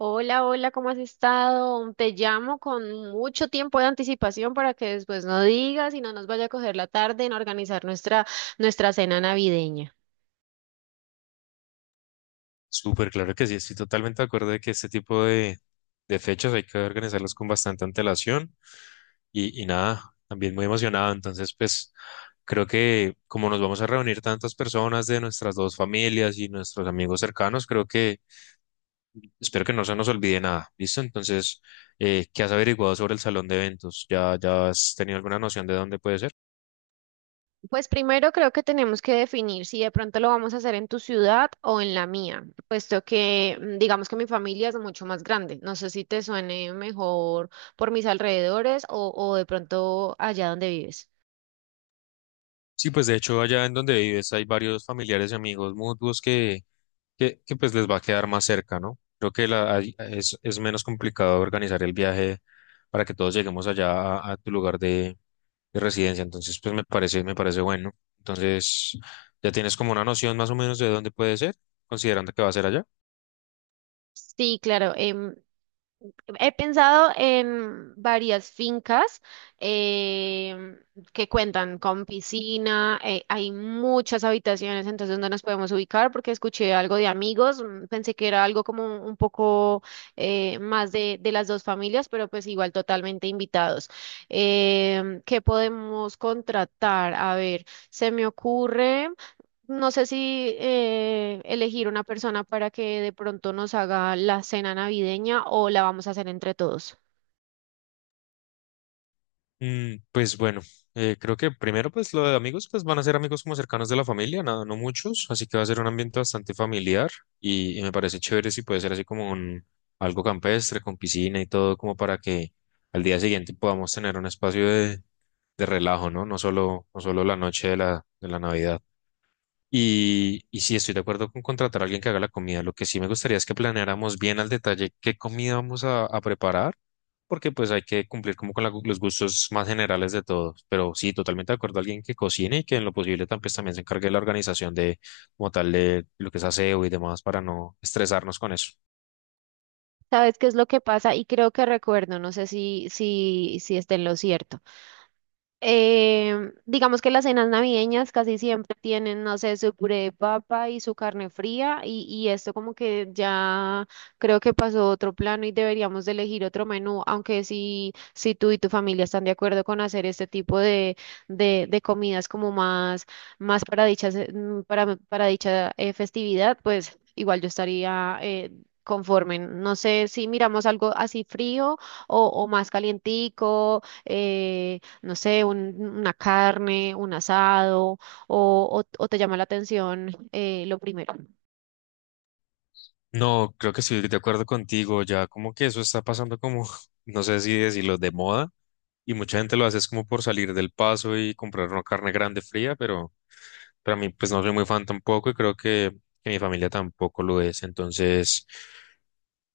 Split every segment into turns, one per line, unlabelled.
Hola, hola, ¿cómo has estado? Te llamo con mucho tiempo de anticipación para que después no digas y no nos vaya a coger la tarde en organizar nuestra cena navideña.
Súper claro que sí, estoy totalmente de acuerdo de que este tipo de fechas hay que organizarlas con bastante antelación y nada, también muy emocionado. Entonces, pues creo que como nos vamos a reunir tantas personas de nuestras dos familias y nuestros amigos cercanos, creo que espero que no se nos olvide nada, ¿listo? Entonces, ¿qué has averiguado sobre el salón de eventos? ¿Ya has tenido alguna noción de dónde puede ser?
Pues primero creo que tenemos que definir si de pronto lo vamos a hacer en tu ciudad o en la mía, puesto que digamos que mi familia es mucho más grande. No sé si te suene mejor por mis alrededores o de pronto allá donde vives.
Sí, pues de hecho allá en donde vives hay varios familiares y amigos mutuos que pues les va a quedar más cerca, ¿no? Creo que es menos complicado organizar el viaje para que todos lleguemos allá a tu lugar de residencia. Entonces, pues me parece bueno. Entonces, ya tienes como una noción más o menos de dónde puede ser, considerando que va a ser allá.
Sí, claro. He pensado en varias fincas. em, que cuentan con piscina, hay muchas habitaciones, entonces no nos podemos ubicar porque escuché algo de amigos, pensé que era algo como un poco más de las dos familias, pero pues igual totalmente invitados. ¿Qué podemos contratar? A ver, se me ocurre… No sé si elegir una persona para que de pronto nos haga la cena navideña o la vamos a hacer entre todos.
Pues bueno, creo que primero pues lo de amigos pues van a ser amigos como cercanos de la familia, nada, no muchos, así que va a ser un ambiente bastante familiar y me parece chévere si puede ser así como un algo campestre con piscina y todo como para que al día siguiente podamos tener un espacio de relajo, ¿no? No solo, no solo la noche de la Navidad. Y sí, estoy de acuerdo con contratar a alguien que haga la comida. Lo que sí me gustaría es que planeáramos bien al detalle qué comida vamos a preparar, porque pues hay que cumplir como con los gustos más generales de todos. Pero sí, totalmente de acuerdo, alguien que cocine y que en lo posible pues, también se encargue de la organización de como tal de lo que es aseo y demás para no estresarnos con eso.
¿Sabes qué es lo que pasa? Y creo que recuerdo, no sé si esté en lo cierto. Digamos que las cenas navideñas casi siempre tienen, no sé, su puré de papa y su carne fría y esto como que ya creo que pasó a otro plano y deberíamos de elegir otro menú, aunque si tú y tu familia están de acuerdo con hacer este tipo de comidas como más para dicha, para dicha festividad, pues igual yo estaría… conforme, no sé si miramos algo así frío o más calientico, no sé, una carne, un asado, o te llama la atención lo primero.
No, creo que estoy de acuerdo contigo. Ya como que eso está pasando como, no sé si decirlo, de moda. Y mucha gente lo hace es como por salir del paso y comprar una carne grande fría, pero a mí pues no soy muy fan tampoco y creo que mi familia tampoco lo es. Entonces,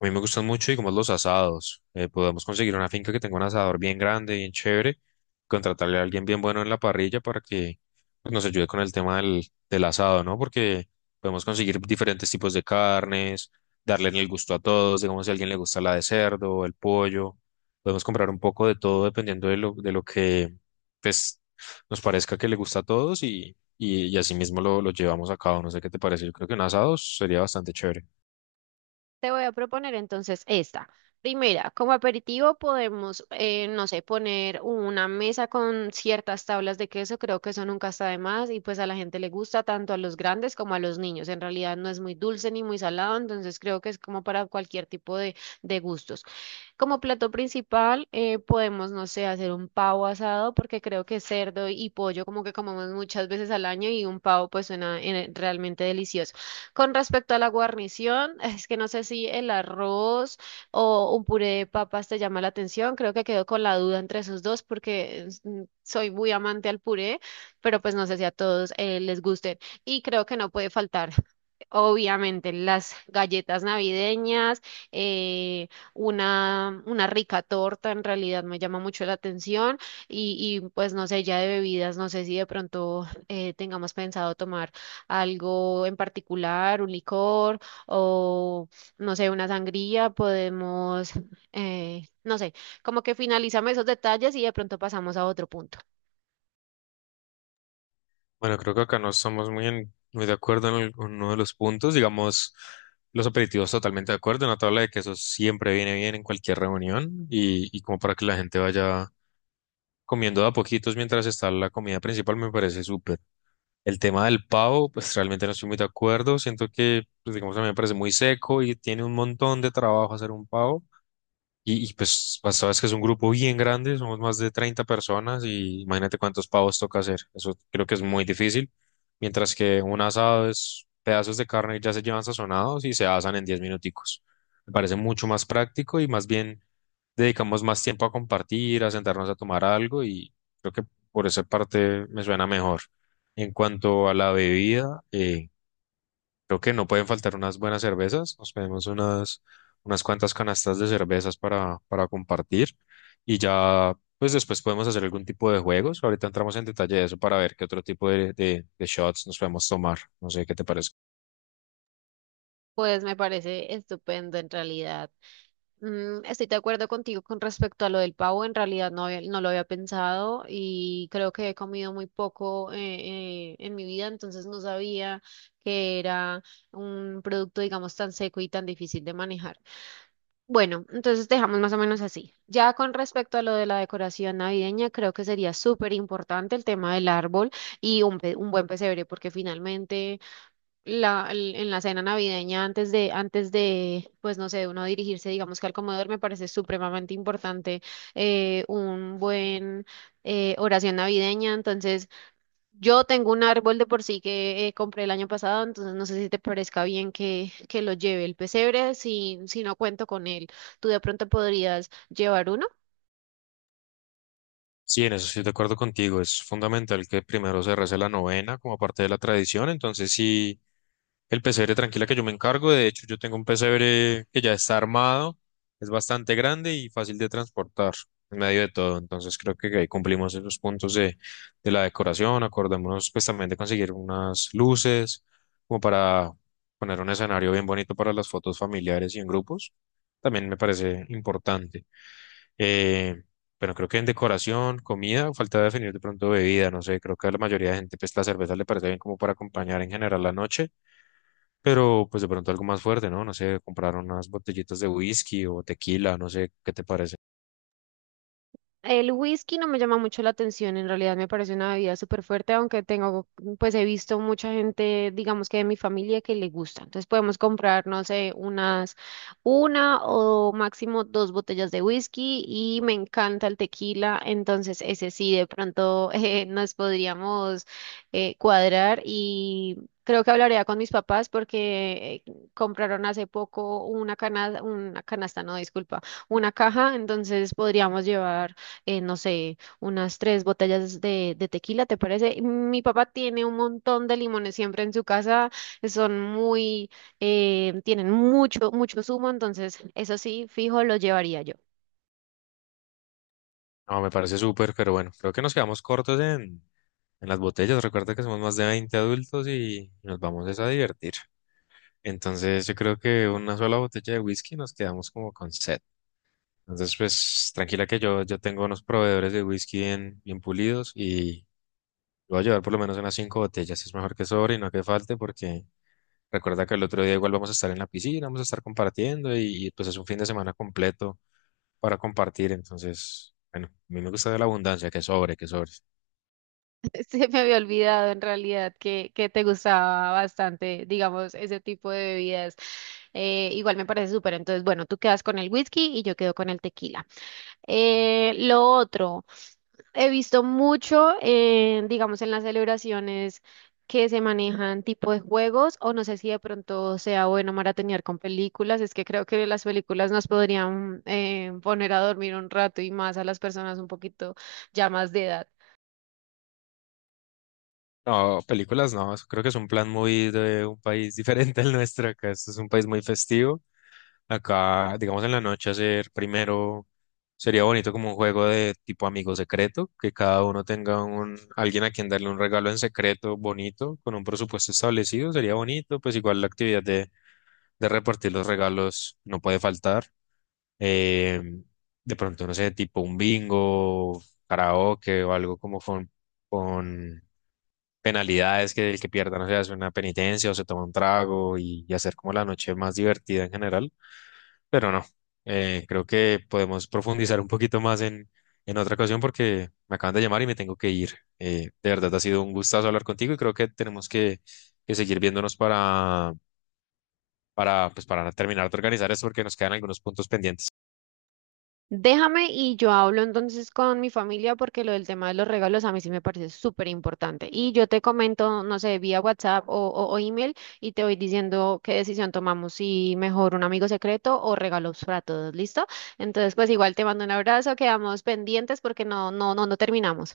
a mí me gustan mucho y como los asados. Podemos conseguir una finca que tenga un asador bien grande, bien chévere, contratarle a alguien bien bueno en la parrilla para que pues, nos ayude con el tema del, asado, ¿no? Porque podemos conseguir diferentes tipos de carnes, darle el gusto a todos, digamos si a alguien le gusta la de cerdo, el pollo. Podemos comprar un poco de todo dependiendo de lo que pues, nos parezca que le gusta a todos y así mismo lo llevamos a cabo. No sé qué te parece, yo creo que un asado sería bastante chévere.
Te voy a proponer entonces esta. Primera, como aperitivo podemos, no sé, poner una mesa con ciertas tablas de queso, creo que eso nunca está de más y pues a la gente le gusta tanto a los grandes como a los niños. En realidad no es muy dulce ni muy salado, entonces creo que es como para cualquier tipo de gustos. Como plato principal, podemos, no sé, hacer un pavo asado, porque creo que cerdo y pollo como que comemos muchas veces al año y un pavo pues suena realmente delicioso. Con respecto a la guarnición, es que no sé si el arroz o un puré de papas te llama la atención. Creo que quedo con la duda entre esos dos porque es, soy muy amante al puré, pero pues no sé si a todos les guste. Y creo que no puede faltar, obviamente, las galletas navideñas, eh, una rica torta en realidad me llama mucho la atención y, pues no sé, ya de bebidas, no sé si de pronto tengamos pensado tomar algo en particular, un licor o no sé, una sangría, podemos, no sé, como que finalizamos esos detalles y de pronto pasamos a otro punto.
Bueno, creo que acá no estamos muy de acuerdo en uno de los puntos. Digamos, los aperitivos totalmente de acuerdo. Una tabla de quesos siempre viene bien en cualquier reunión y como para que la gente vaya comiendo de a poquitos mientras está la comida principal me parece súper. El tema del pavo, pues realmente no estoy muy de acuerdo. Siento que, pues, digamos, a mí me parece muy seco y tiene un montón de trabajo hacer un pavo. Y, pues, sabes que es un grupo bien grande, somos más de 30 personas y imagínate cuántos pavos toca hacer. Eso creo que es muy difícil. Mientras que un asado es pedazos de carne que ya se llevan sazonados y se asan en 10 minuticos. Me parece mucho más práctico y más bien dedicamos más tiempo a compartir, a sentarnos a tomar algo y creo que por esa parte me suena mejor. En cuanto a la bebida, creo que no pueden faltar unas buenas cervezas. Nos pedimos unas cuantas canastas de cervezas para compartir. Y ya, pues después podemos hacer algún tipo de juegos. Ahorita entramos en detalle de eso para ver qué otro tipo de shots nos podemos tomar. No sé qué te parece.
Pues me parece estupendo en realidad. Estoy de acuerdo contigo con respecto a lo del pavo. En realidad no lo había pensado y creo que he comido muy poco en mi vida, entonces no sabía que era un producto, digamos, tan seco y tan difícil de manejar. Bueno, entonces dejamos más o menos así. Ya con respecto a lo de la decoración navideña, creo que sería súper importante el tema del árbol y un buen pesebre, porque finalmente en la cena navideña antes de, pues no sé, uno dirigirse, digamos que al comedor, me parece supremamente importante un buen oración navideña. Entonces, yo tengo un árbol de por sí que compré el año pasado, entonces no sé si te parezca bien que lo lleve el pesebre, si no cuento con él. ¿Tú de pronto podrías llevar uno?
Sí, en eso estoy de acuerdo contigo. Es fundamental que primero se rece la novena como parte de la tradición. Entonces, sí. El pesebre tranquila que yo me encargo. De hecho, yo tengo un pesebre que ya está armado, es bastante grande y fácil de transportar en medio de todo. Entonces creo que ahí cumplimos esos puntos de la decoración. Acordémonos pues también de conseguir unas luces como para poner un escenario bien bonito para las fotos familiares y en grupos. También me parece importante. Eh, pero creo que en decoración, comida, falta definir de pronto bebida, no sé, creo que a la mayoría de gente pues la cerveza le parece bien como para acompañar en general la noche, pero pues de pronto algo más fuerte, ¿no? No sé, comprar unas botellitas de whisky o tequila, no sé, ¿qué te parece?
El whisky no me llama mucho la atención, en realidad me parece una bebida súper fuerte, aunque tengo, pues he visto mucha gente, digamos que de mi familia, que le gusta. Entonces podemos comprar, no sé, una o máximo dos botellas de whisky y me encanta el tequila, entonces ese sí, de pronto nos podríamos cuadrar y… Creo que hablaría con mis papás porque compraron hace poco una canasta, no, disculpa, una caja, entonces podríamos llevar no sé, unas tres botellas de tequila, ¿te parece? Mi papá tiene un montón de limones siempre en su casa, son muy, tienen mucho, mucho zumo, entonces eso sí, fijo, lo llevaría yo.
No, me parece súper, pero bueno, creo que nos quedamos cortos en las botellas. Recuerda que somos más de 20 adultos y nos vamos es a divertir. Entonces yo creo que una sola botella de whisky nos quedamos como con set. Entonces, pues tranquila que yo tengo unos proveedores de whisky bien, bien pulidos y voy a llevar por lo menos unas cinco botellas. Es mejor que sobre y no que falte, porque recuerda que el otro día igual vamos a estar en la piscina, vamos a estar compartiendo y, pues es un fin de semana completo para compartir. Entonces, bueno, a mí me gusta la abundancia, que sobre, que sobre.
Se me había olvidado en realidad que te gustaba bastante, digamos, ese tipo de bebidas. Igual me parece súper, entonces bueno, tú quedas con el whisky y yo quedo con el tequila. Lo otro, he visto mucho, digamos, en las celebraciones que se manejan tipo de juegos, o no sé si de pronto sea bueno maratonear con películas, es que creo que las películas nos podrían poner a dormir un rato y más a las personas un poquito ya más de edad.
No, películas no, eso creo que es un plan muy de un país diferente al nuestro. Acá esto es un país muy festivo. Acá, digamos, en la noche hacer primero sería bonito como un juego de tipo amigo secreto, que cada uno tenga un alguien a quien darle un regalo en secreto bonito, con un presupuesto establecido, sería bonito. Pues igual la actividad de repartir los regalos no puede faltar. Eh, de pronto, no sé, tipo un bingo, karaoke o algo como con, penalidades, que el que pierda, no sé, hace una penitencia o se toma un trago y hacer como la noche más divertida en general. Pero no, creo que podemos profundizar un poquito más en, otra ocasión porque me acaban de llamar y me tengo que ir. De verdad, ha sido un gustazo hablar contigo y creo que tenemos que seguir viéndonos para, pues, para terminar de organizar esto porque nos quedan algunos puntos pendientes.
Déjame y yo hablo entonces con mi familia porque lo del tema de los regalos a mí sí me parece súper importante. Y yo te comento, no sé, vía WhatsApp o email y te voy diciendo qué decisión tomamos, si mejor un amigo secreto o regalos para todos, ¿listo? Entonces, pues igual te mando un abrazo, quedamos pendientes porque no terminamos.